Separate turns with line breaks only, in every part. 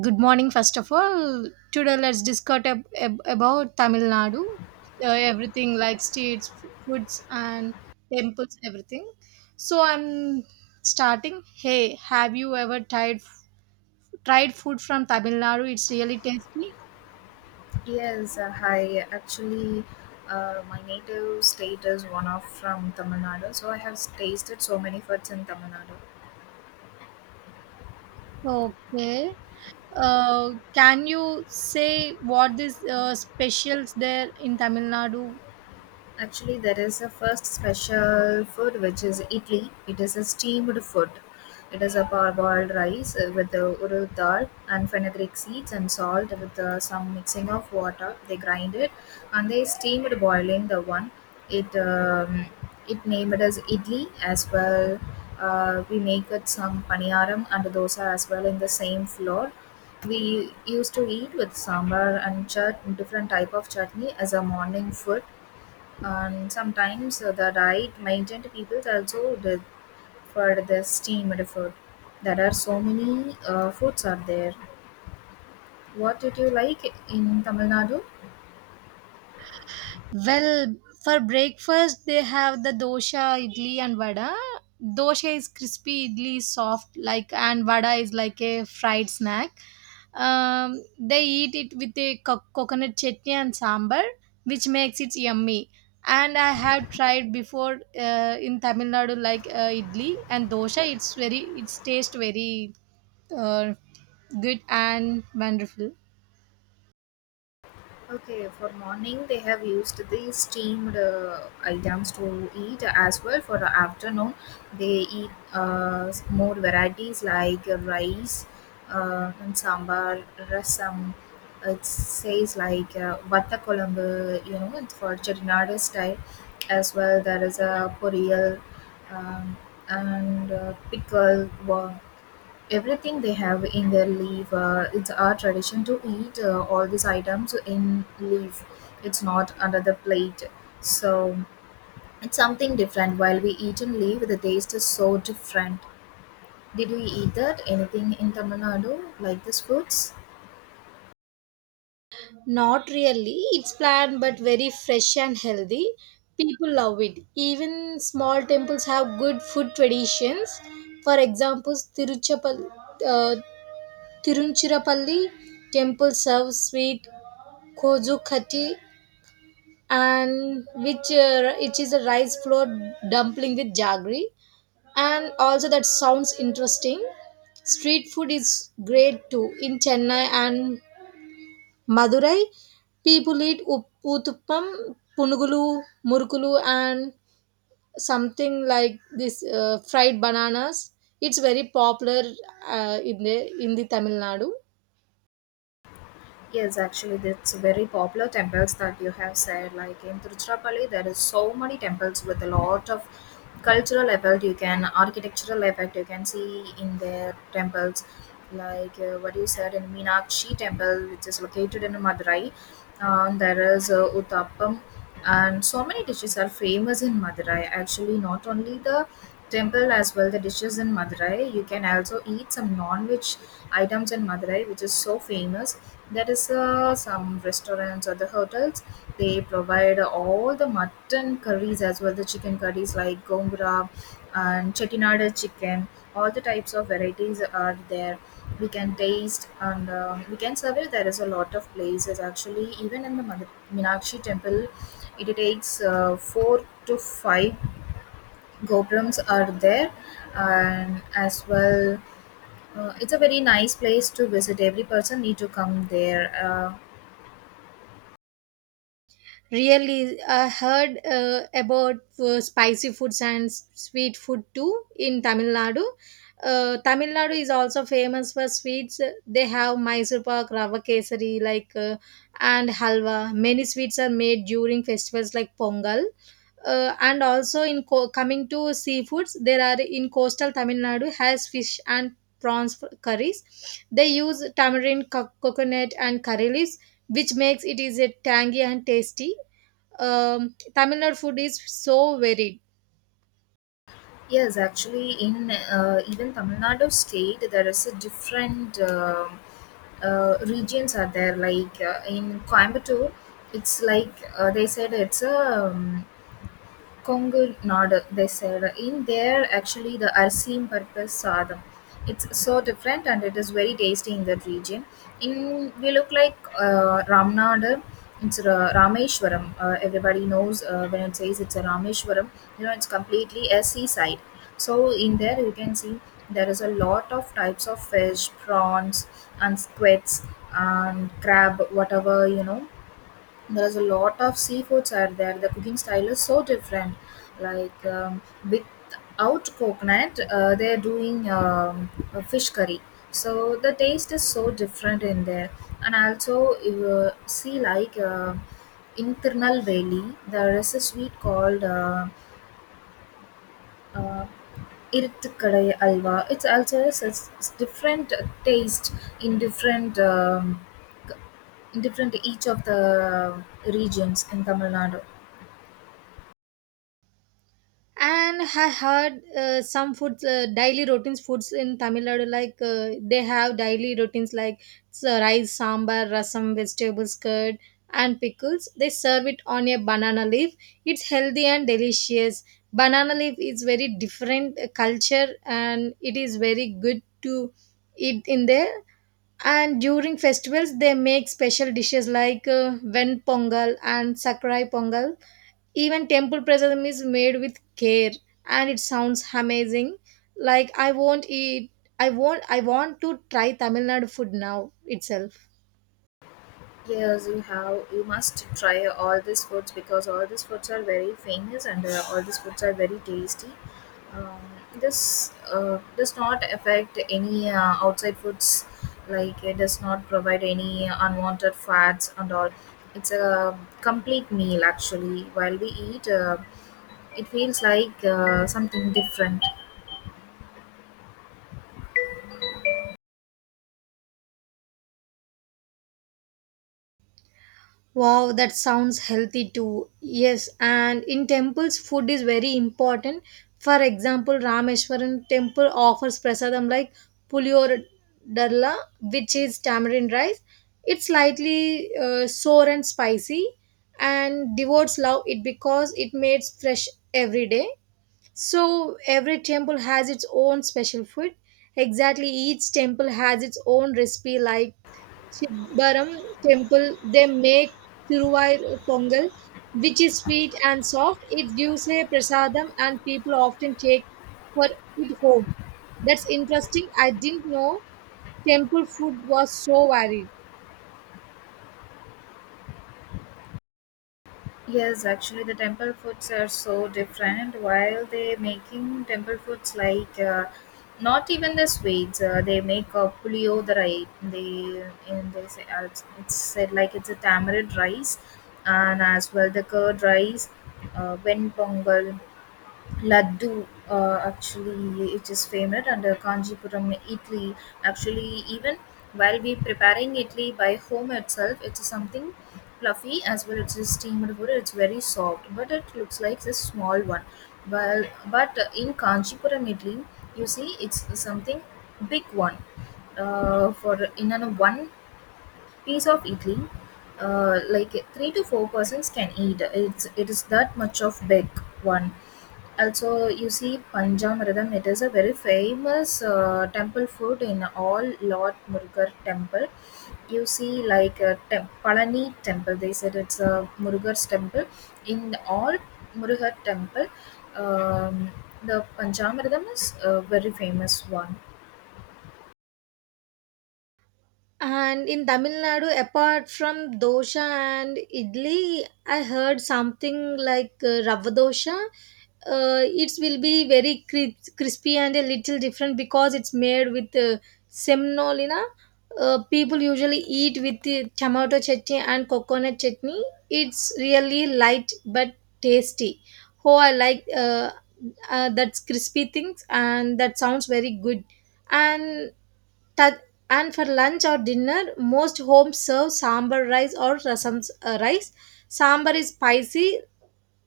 Good morning, first of all. Today, let's discuss about Tamil Nadu, everything like states, foods, and temples, everything. So, I'm starting. Hey, have you ever tried food from Tamil Nadu? It's really tasty.
Yes, hi. Actually, my native state is one of from Tamil Nadu, so I have tasted so many foods in Tamil Nadu.
Okay. Can you say what this specials there in Tamil Nadu?
Actually, there is a first special food which is idli. It is a steamed food. It is a parboiled rice with the urad dal and fenugreek seeds and salt with some mixing of water. They grind it and they steamed boiling the one. It um, it named as idli as well. We make it some paniyaram and dosa as well in the same flour. We used to eat with sambar and different type of chutney as a morning food and sometimes the diet maintained people also did for the steamed food. There are so many foods are there. What did you like in Tamil Nadu?
Well, for breakfast they have the dosha, idli, and vada. Dosha is crispy, idli is soft, like, and vada is like a fried snack. They eat it with a coconut chutney and sambar, which makes it yummy. And I have tried before in Tamil Nadu, like idli and dosha. It's taste very uh, good and wonderful.
Okay, for morning they have used the steamed items to eat as well. For the afternoon, they eat more varieties like rice and sambar, rasam. It says like vata kolambu, it's for Chettinad style. As well, there is a poriyal um, and pickle. Wow, everything they have in their leaf. It's our tradition to eat all these items in leaf. It's not under the plate. So it's something different. While we eat in leaf, the taste is so different. Did we eat that? Anything in Tamil Nadu like this foods?
Not really. It's planned but very fresh and healthy. People love it. Even small temples have good food traditions. For example, uh, Tiruchirappalli temple serves sweet kozhukati, and which is a rice flour dumpling with jaggery. And also that sounds interesting. Street food is great too in Chennai and Madurai people eat uttapam punugulu murukulu and something like this fried bananas it's very popular in the in the Tamil Nadu.
Yes, actually, that's very popular temples that you have said. Like in Tiruchirappalli, there is so many temples with a lot of cultural effect. You can architectural effect. You can see in their temples, like what you said in Meenakshi temple, which is located in Madurai. There is Uttappam, and so many dishes are famous in Madurai. Actually, not only the temple as well, the dishes in Madurai. You can also eat some non-veg items in Madurai, which is so famous. There is some restaurants or the hotels. They provide all the mutton curries as well, the chicken curries like gongura and chettinada chicken. All the types of varieties are there we can taste and we can survey there is a lot of places actually even in the meenakshi temple it takes four to five gopurams are there and as well it's a very nice place to visit every person need to come there. uh,
Really, I heard about spicy foods and sweet food too in Tamil Nadu. Tamil Nadu is also famous for sweets. They have Mysore pak, rava kesari, like, and halwa. Many sweets are made during festivals like Pongal. And also, in coming to seafoods, there are, in coastal Tamil Nadu has fish and prawns curries. They use tamarind, coconut, and curry leaves, which makes it is a tangy and tasty. Tamil Nadu food is so varied.
yes actually, in, even Tamil Nadu state there is a different regions are there like in Coimbatore, it's like they said it's a Kongu Nadu, they said. In there, actually, the Arsim purpose sadam. It's so different and it is very tasty in that region. In we look like Ramnadu, it's Rameshwaram. Everybody knows when it says it's a Rameshwaram, it's completely a seaside. So in there, you can see there is a lot of types of fish, prawns, and squids and crab, whatever there's a lot of seafoods are there. The cooking style is so different. Like without coconut, they're doing a fish curry. So the taste is so different in there. And also, you see like in Tirunelveli, there is a sweet called uh, irtukkalai alwa. It's also a different taste in different c- each of the regions in Tamil Nadu.
And I heard some foods, daily routines foods in Tamil Nadu, like they have daily routines like so rice, sambar, rasam, vegetables, curd, and pickles. They serve it on a banana leaf. It's healthy and delicious. Banana leaf is very different culture, and it is very good to eat in there. And during festivals, they make special dishes like ven pongal and sakrai pongal. Even temple prasadam is made with care, and it sounds amazing. Like, I won't eat I won't I want to try Tamil Nadu food now itself.
Yes, you have. You must try all these foods because all these foods are very famous and all these foods are very tasty. Um, this does not affect any outside foods, like it does not provide any unwanted fats and all. It's a complete meal actually. While we eat, it feels like something different.
Wow, that sounds healthy too. Yes, and in temples, food is very important. For example, Rameshwaran temple offers prasadam like puliyor darla, which is tamarind rice. It's slightly sour and spicy, and devotes love it because it made fresh every day. So every temple has its own special food. Exactly, each temple has its own recipe. Like Chidbaram temple, they make Tiruvayur pongal, which is sweet and soft. It gives a prasadam, and people often take for it home. That's interesting. I didn't know temple food was so varied.
Yes, actually, the temple foods are so different. While they making temple foods like not even the sweets, they make a puliyodar. They and they say it's said like it's a tamarind rice, and as well the curd rice, when pongal. Laddu, actually, it is famous under Kanjipuram, Italy. Actually, even while we preparing Italy by home itself, it's something fluffy as well. It's a steamed butter. It's very soft, but it looks like a small one. Well, but in Kanjipuram, Italy, you see, it's something big one. For in an one piece of idli, like three to four persons can eat. It is that much of big one. Also, you see Panjamritam. It is a very famous temple food in all Lord Murugar temple. You see, like Palani temple. They said it's a Murugar's temple. In all Murugar temple, um, the Panjamritam is a very famous one.
And in Tamil Nadu, apart from dosha and idli, I heard something like rava dosha. It will be very crispy and a little different because it's made with semnolina. People usually eat with the tomato chutney and coconut chutney. It's really light but tasty. Oh, I like that's crispy things, and that sounds very good. And Tad- and for lunch or dinner, most homes serve sambar rice or rasam rice. Sambar is spicy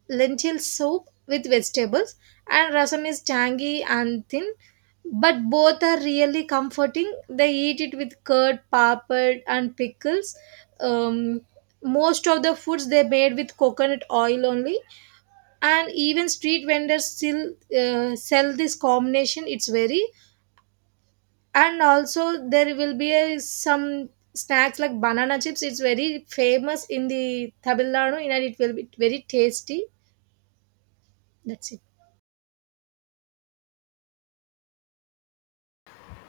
lentil soup with vegetables, and rasam is tangy and thin. But both are really comforting. They eat it with curd, papad, and pickles. Um, most of the foods they made with coconut oil only, and even street vendors still sell this combination. It's very. And also there will be some snacks like banana chips. It's very famous in the Tamil Nadu and it will be very tasty. That's it.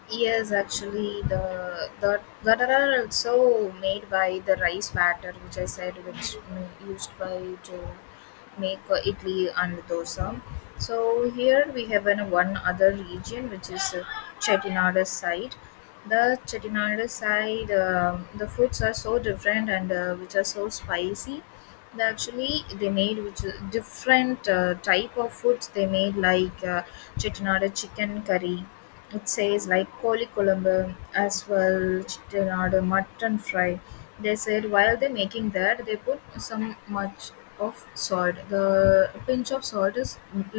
Yes, actually, the that are also made by the rice batter, which I said, which used by to make idli and dosa. So here we have an one other region, which is Chettinad side. The Chettinad side, the foods are so different and which are so spicy. They actually they made which is different type of foods they made like chettinada chicken curry. It says like koli kolombo, as well chettinada mutton fry. They said while they're making that they put some much of salt. The pinch of salt is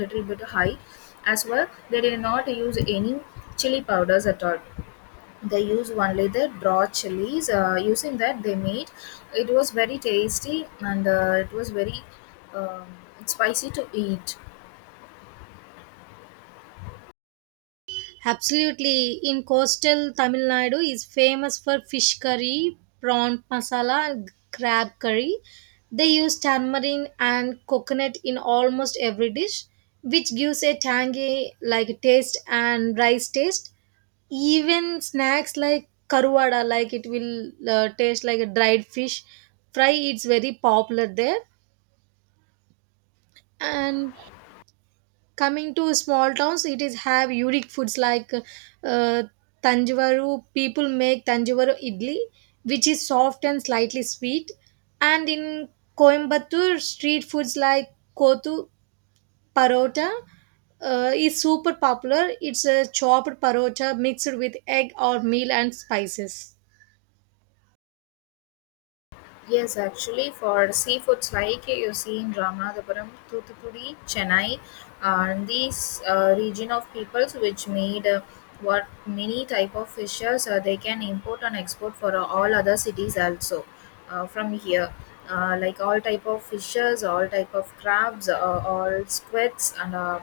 little bit high. As well they did not use any chili powders at all. They use only the raw chilies, using that they made. It was very tasty and it was very um, spicy to eat.
Absolutely. In coastal Tamil Nadu is famous for fish curry, prawn masala, and crab curry. They use tamarind and coconut in almost every dish, which gives a tangy like taste and rice taste. Even snacks like karuada, like it will taste like a dried fish fry. It's very popular there. And coming to small towns, it is have unique foods like uh, Tanjavaru. People make Tanjavaru idli, which is soft and slightly sweet. And in Coimbatore, street foods like Kotu parota is super popular. It's a chopped parota mixed with egg or meal and spices.
Yes, actually, for seafoods like you see in Ramanathapuram, Thuthukudi, Chennai, and these region of peoples which made what many type of fishes they can import and export for all other cities also from here. Like all type of fishes, all type of crabs, all squids, and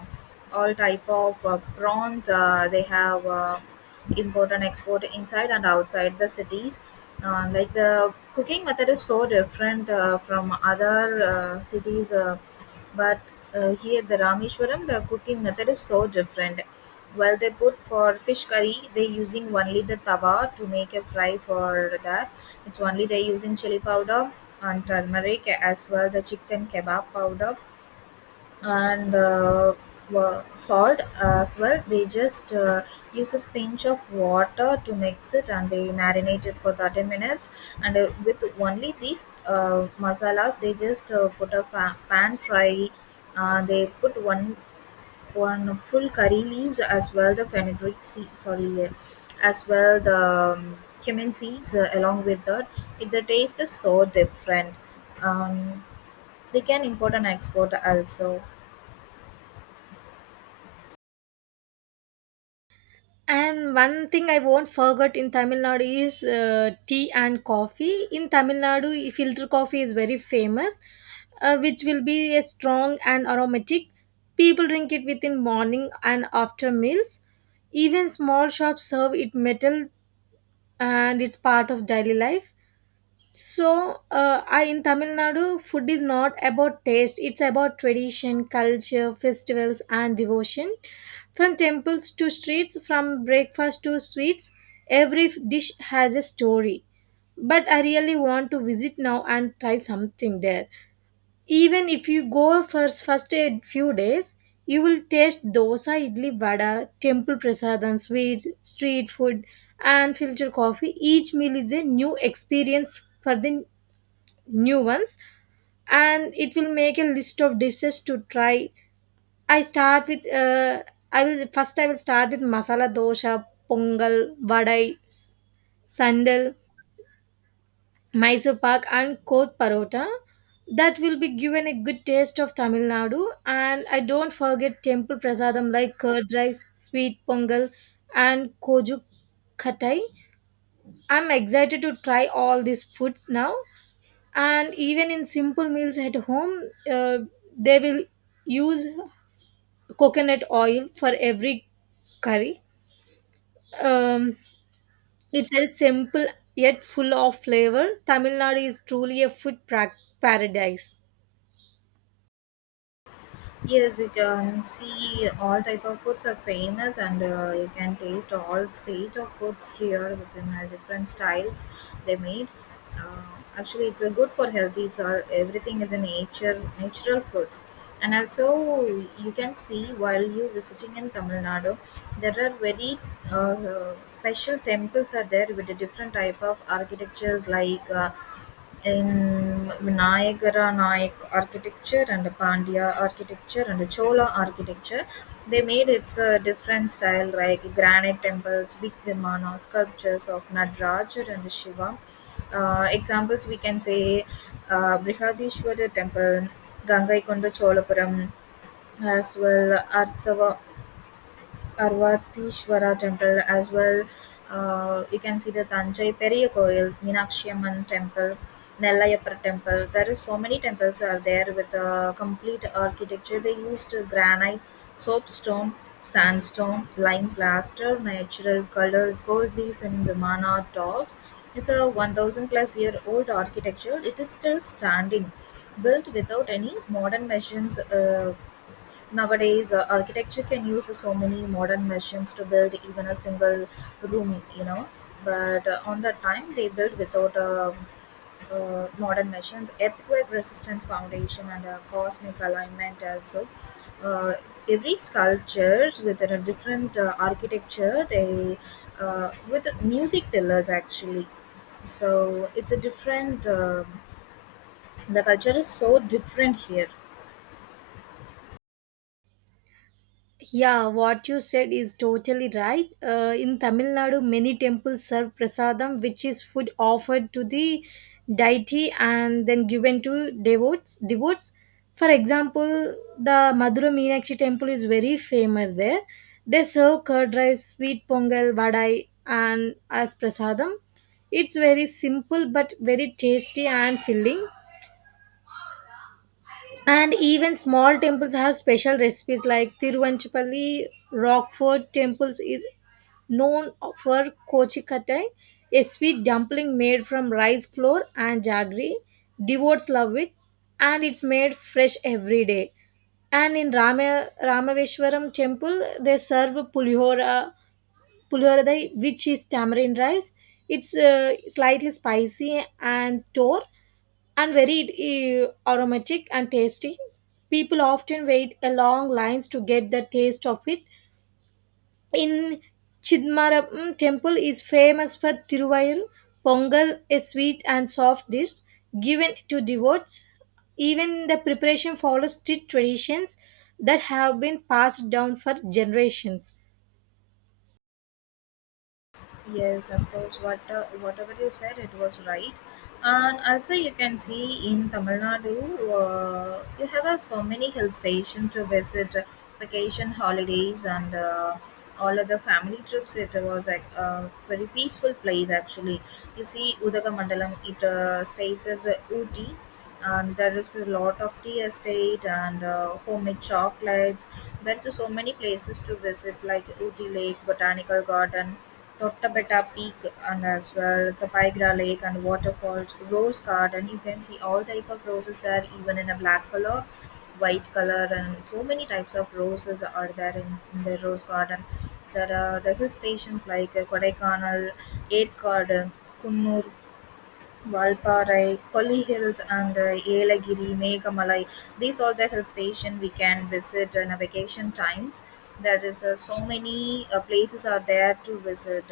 all type of prawns. They have. Import and export inside and outside the cities. Like the cooking method is so different from other cities, but here the Rameshwaram, the cooking method is so different. While they put for fish curry, they using only the tawa to make a fry for that. It's only they using chili powder and turmeric as well the chicken kebab powder and salt as well. They just use a pinch of water to mix it and they marinate it for 30 minutes. And with only these masalas, they just put a pan fry. They put one full curry leaves as well the fenugreek seed, sorry, as well the cumin seeds along with that. It, the taste is so different. Um, they can import and export also.
And one thing I won't forget in Tamil Nadu is tea and coffee. In Tamil Nadu, filter coffee is very famous, which will be a strong and aromatic. People drink it within morning and after meals. Even small shops serve it metal, and it's part of daily life. So, I in Tamil Nadu, food is not about taste, it's about tradition, culture, festivals, and devotion. From temples to streets, from breakfast to sweets, every dish has a story. But I really want to visit now and try something there. Even if you go for first a few days, you will taste dosa, idli, vada, temple prasadam, sweets, street food, and filter coffee. Each meal is a new experience for the new ones, and it will make a list of dishes to try. i start with uh, I will start with masala dosha, pongal, vadai, sandal, Mysore pak, and koth parota. That will be given a good taste of Tamil Nadu. And I don't forget temple prasadam like curd rice, sweet pongal, and koju khatai. I'm excited to try all these foods now. And even in simple meals at home, uh, they will use coconut oil for every curry. Um, it's a simple yet full of flavor. Tamil Nadu is truly a food paradise.
Yes, you can see all type of foods are famous, and you can taste all stage of foods here within different styles they made. Uh, actually, it's good for healthy. It's all everything is a nature natural foods, and also you can see while you visiting in Tamil Nadu, there are very special temples are there with a different type of architectures like. In Vinayagara Naik architecture and Pandya architecture and Chola architecture. They made its a different style like granite temples, big Vimana, sculptures of Nadraj and Shiva. Examples we can say Brihadishwara temple, Gangaikonda Cholapuram, as well Arthava Arvateshvara temple as well. You can see the Tanjai Periya Koil, Meenakshi Amman temple, Nellayapar temple. There is so many temples are there with a complete architecture. They used granite, soapstone, sandstone, lime plaster, natural colors, gold leaf, and Vimana tops. It's a 1000 plus year old architecture. It is still standing, built without any modern machines. Nowadays architecture can use so many modern machines to build even a single room. But on that time, they built without modern machines, earthquake resistant foundation, and a cosmic alignment also. Uh, every sculptures with a different architecture, they with music pillars actually. So it's a different. The culture is so different here.
Yeah, what you said is totally right. In Tamil Nadu, many temples serve prasadam, which is food offered to the deity and then given to devotes. Devotes, for example, the Madura Meenakshi temple is very famous there. They serve curd rice, sweet pongal, vadai, and as prasadam. It's very simple but very tasty and filling. And even small temples have special recipes like Tiruvanchapalli Rockford temples is known for Kochikattai, a sweet dumpling made from rice flour and jaggery. Devotes love it and it's made fresh every day. And in Ramaveshwaram temple, they serve pulihoradai, which is tamarind rice. It's slightly spicy and tore and very aromatic and tasty. People often wait a long lines to get the taste of it. In Chidmaram temple is famous for Tiruvayur Pongal, a sweet and soft dish given to devotees. Even the preparation follows strict traditions that have been passed down for generations.
Yes, of course. What whatever you said, it was right. And also, you can see in Tamil Nadu, you have so many hill stations to visit, vacation holidays, and all other family trips. It was like a very peaceful place actually. You see, Udagamandalam, it states as Ooty, and there is a lot of tea estate and homemade chocolates. There's so many places to visit, like Ooty Lake Botanical Garden, Tottapetta Peak, and as well Tapagra Lake and waterfalls, rose garden. You can see all type of roses there, even in a black color, white color, and so many types of roses are there in, the rose garden. There are the hill stations like Kodaikanal, Erkad, Kunnur, Valparai, Kolli Hills and Yelagiri, Meghamalai. These are the hill station we can visit in a vacation times. There is so many places are there to visit.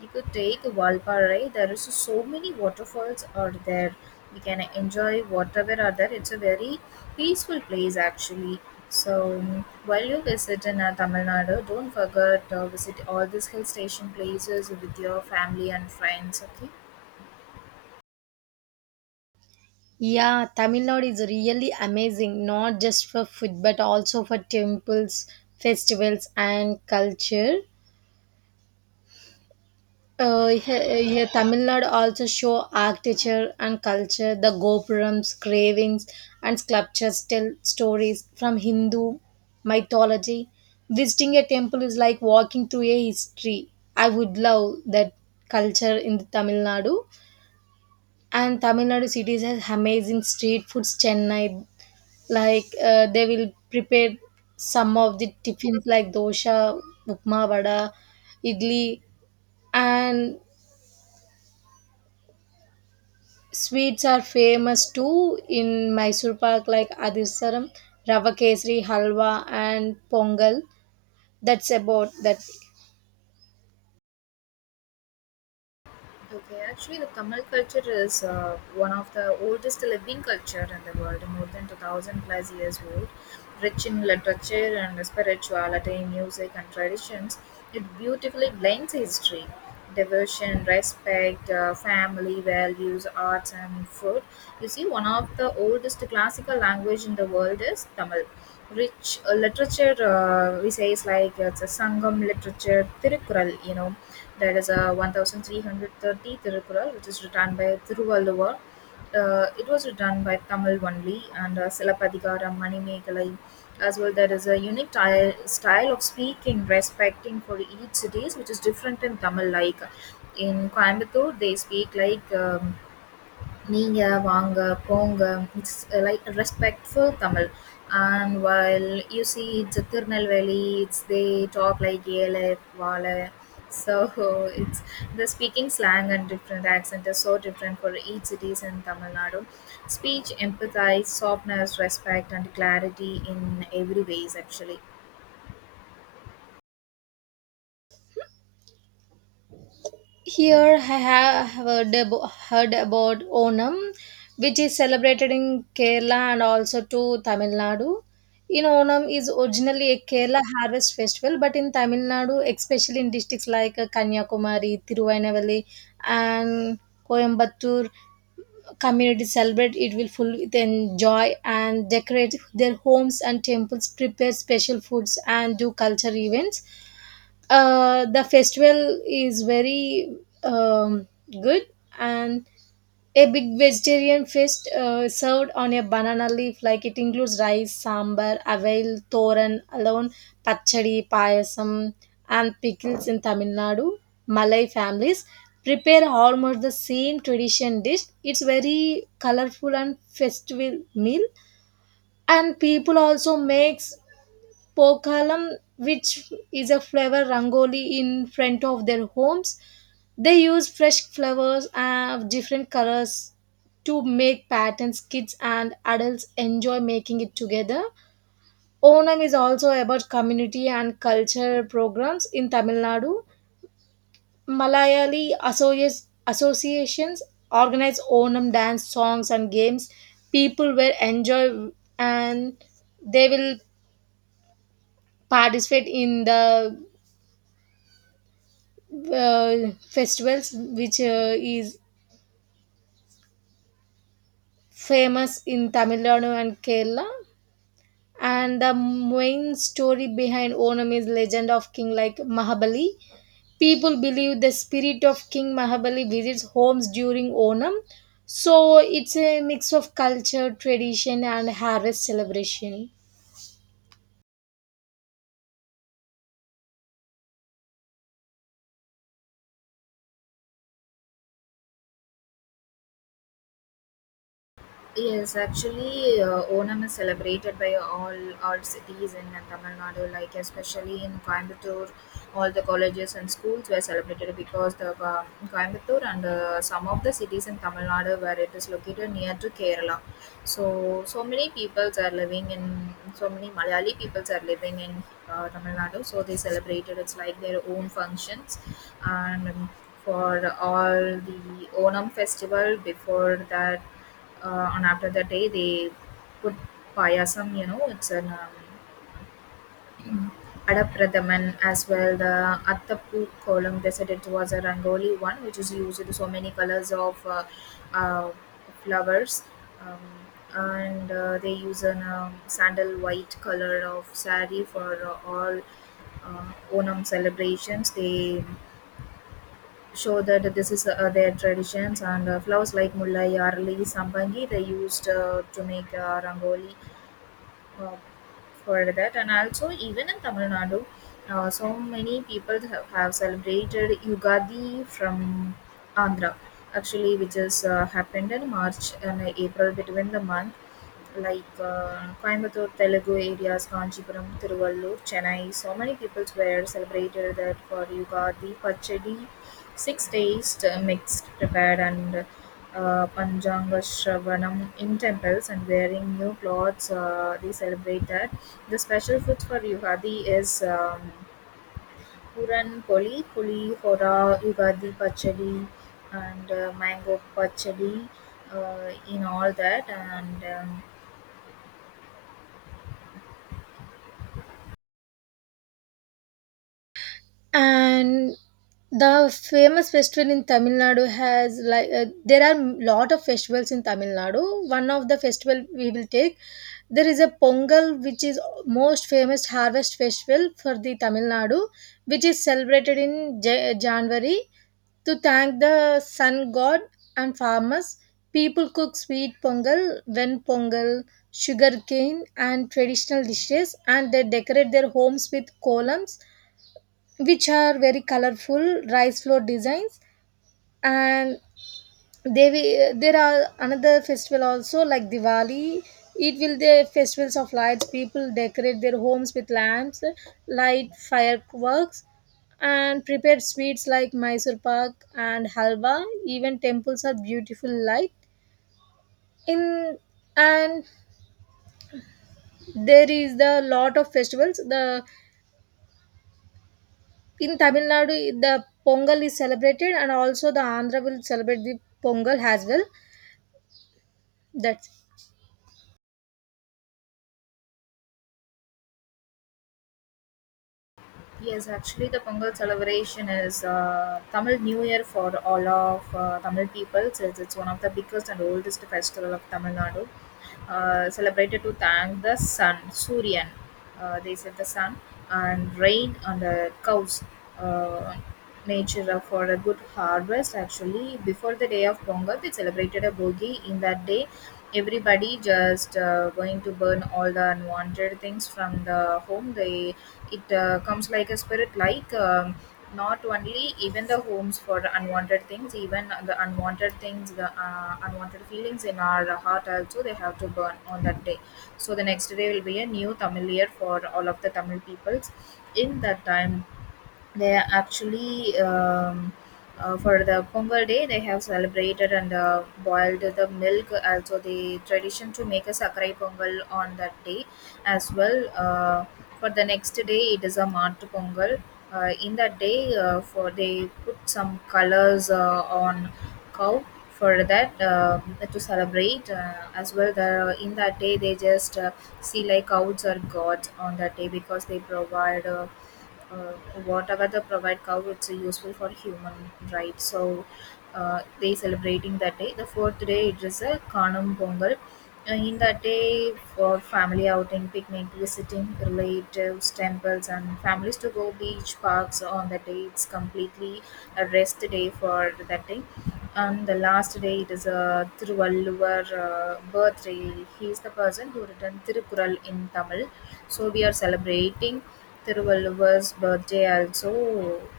You could take Valparai. There is so many waterfalls are there. We can enjoy whatever are there. It's a very peaceful place actually. While you visit in Tamil Nadu, don't forget visit all these hill station places with your family and friends. Okay.
Yeah, Tamil Nadu is really amazing, not just for food but also for temples, festivals, and culture. Here Tamil Nadu also show architecture and culture. The gopurams, carvings, and sculptures tell stories from Hindu mythology. Visiting a temple is like walking through a history. I would love that culture in the Tamil Nadu. And Tamil Nadu cities has amazing street foods. Chennai, like they will prepare some of the tiffins like dosha, upma, vada, idli, and sweets are famous too in Mysore Pak, like Adisaram, Rava Kesari, Halwa, and Pongal. That's about that.
Okay, actually, the Tamil culture is one of the oldest living culture in the world, more than 2000 plus years old. Rich in literature and spirituality, music and traditions, it beautifully blends history, devotion, respect, family values, arts and food. You see, one of the oldest classical language in the world is Tamil. Rich literature, we say, is like it's a Sangam literature, Tirukural, you know that is a 1330 Tirukkural, which is written by Thiruvalluvar. It was written by Tamil only, and Silapadigara Manimegalai. As well, there is a style of speaking, respecting for each cities, which is different in Tamil. Like in Coimbatore, they speak like நீங்க, வாங்க, போங்க. It's like respectful Tamil. And while you see it's a Tirunelveli, it's they talk like Yele, Vale. So it's the speaking slang and different accent is so different for each cities in Tamil Nadu. Speech, empathize, softness, respect, and clarity in every ways actually.
Here I have heard heard about Onam, which is celebrated in Kerala and also to Tamil Nadu. In Onam is originally a Kerala harvest festival, but in Tamil Nadu, especially in districts like Kanyakumari, Tiruvannamalai, and Coimbatore, community celebrate it will full with enjoy and decorate their homes and temples, prepare special foods, and do culture events. The festival is very um, good, and a big vegetarian feast served on a banana leaf, like it includes rice, sambar, avail, thoran, alone, pachadi, payasam, and pickles in Tamil Nadu. Malay families prepare almost the same tradition dish. It's very colorful and festival meal, and people also makes Pokalam, which is a flower rangoli in front of their homes. They use fresh flowers of different colors to make patterns. Kids and adults enjoy making it together. Onam is also about community and culture programs in Tamil Nadu. Malayali associations organize Onam dance, songs, and games. People will enjoy and they will participate in the festivals which is famous in Tamil Nadu and Kerala. And the main story behind Onam is legend of King like Mahabali. People believe the spirit of King Mahabali visits homes during Onam. So it's a mix of culture, tradition, and harvest celebration.
Yes, actually, Onam is celebrated by all cities in Tamil Nadu, like especially in Coimbatore, all the colleges and schools were celebrated because the Coimbatore and some of the cities in Tamil Nadu where it is located near to Kerala. So, so many peoples are living in so many Malayali peoples are living in Tamil Nadu. So they celebrated it's like their own functions and for all the Onam festival before that on after that day they put payasam, you know, it's an adapradaman as well the attapu column, they said it was a rangoli one which is used with so many colors of uh, flowers, um, and they use an sandal white color of sari for all uh, Onam celebrations. They show that this is their traditions and flowers like mulla, yarli, sambangi they used to make rangoli uh, for that. And also even in Tamil Nadu, so many people have celebrated Yugadi from Andhra actually, which is happened in March and April between the month, like Coimbatore Telugu areas, Kanchipuram, Tiruvallur, Chennai. So many people were celebrated that for Yugadi Pachadi. 6 days mixed, prepared, and Panchanga Shravanam in temples and wearing new clothes, they celebrate that. The special food for Yugadi is Puran Poli, Puli Hora, Yugadi Pachadi, and Mango Pachadi, in all that. And
And the famous festival in Tamil Nadu has, like, there are lot of festivals in Tamil Nadu. One of the festival we will take, there is a Pongal, which is most famous harvest festival for the Tamil Nadu, which is celebrated in January to thank the sun god and farmers. People cook sweet pongal, when pongal, sugarcane, and traditional dishes, and they decorate their homes with columns, which are very colorful rice floor designs. And there are another festival also like Diwali. It will the festivals of lights. People decorate their homes with lamps, light fireworks, and prepare sweets like Mysore pak and halwa. Even temples are beautiful light in. And there is the lot of festivals. The In Tamil Nadu, the Pongal is celebrated, and also the Andhra will celebrate the Pongal as well. That's.
Yes, actually, the Pongal celebration is Tamil New Year for all of Tamil people. Since it's one of the biggest and oldest festival of Tamil Nadu, celebrated to thank the sun, Suryan. They said the sun and rain on the cows. Uh, Nature for a good harvest. Actually before the day of Pongal they celebrated a Bogi. In that day everybody just going to burn all the unwanted things from the home. They, it comes like a spirit, like not only even the homes for unwanted things, even the unwanted things, the unwanted feelings in our heart also they have to burn on that day. So the next day will be a new Tamil year for all of the Tamil peoples. In that time they are actually, for the Pongal day they have celebrated and boiled the milk. Also the tradition to make a Sakarai Pongal on that day. As well for the next day it is a Mart Pongal. In that day for they put some colors on cow for that to celebrate as well the, in that day they just see like cows are gods on that day because they provide uh, whatever they provide cow it's useful for human, right? So they celebrating that day. The fourth day it is a Kanam Pongal. In that day for family outing, picnic, visiting relatives, temples, and families to go beach, parks. On that day it's completely a rest day for that day. And the last day it is a Thiruvalluvar birthday. He is the person who written Tirukural in Tamil, so we are celebrating Thiruvalluvar's birthday also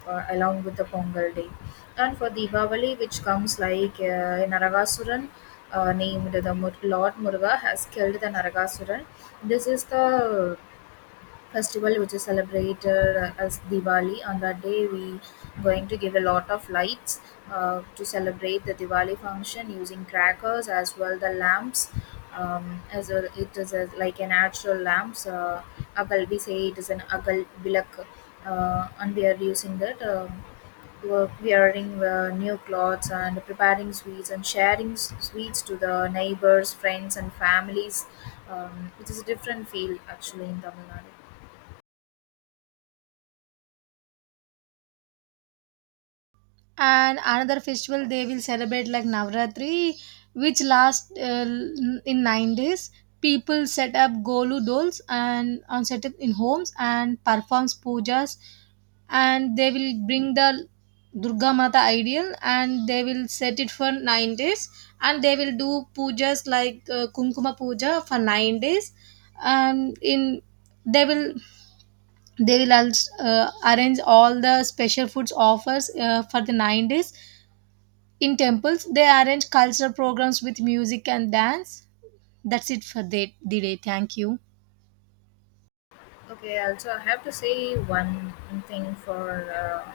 along with the Pongal day. And for Diwali, which comes like Naragasuran, named the Lord Muruga has killed the Naragasuran. This is the festival which is celebrated as Diwali. On that day, we going to give a lot of lights to celebrate the Diwali function using crackers as well the lamps. As well, it is a, like a natural lamps. Agal, we say it is an agal bilak, and we are using that. Were wearing new clothes and preparing sweets and sharing sweets to the neighbors, friends, and families. It is a different feel actually in Tamil Nadu.
And another festival they will celebrate like navratri, which lasts in 9 days. People set up golu dolls and set up in homes and performs pujas. And they will bring the durga mata ideal, and they will set it for 9 days. And they will do pujas like kunkuma puja for 9 days. And in they will they will also, arrange all the special foods offers for the 9 days. In temples, they arrange cultural programs with music and dance. That's it for the day. Thank you.
Okay, also I have to say one thing for uh,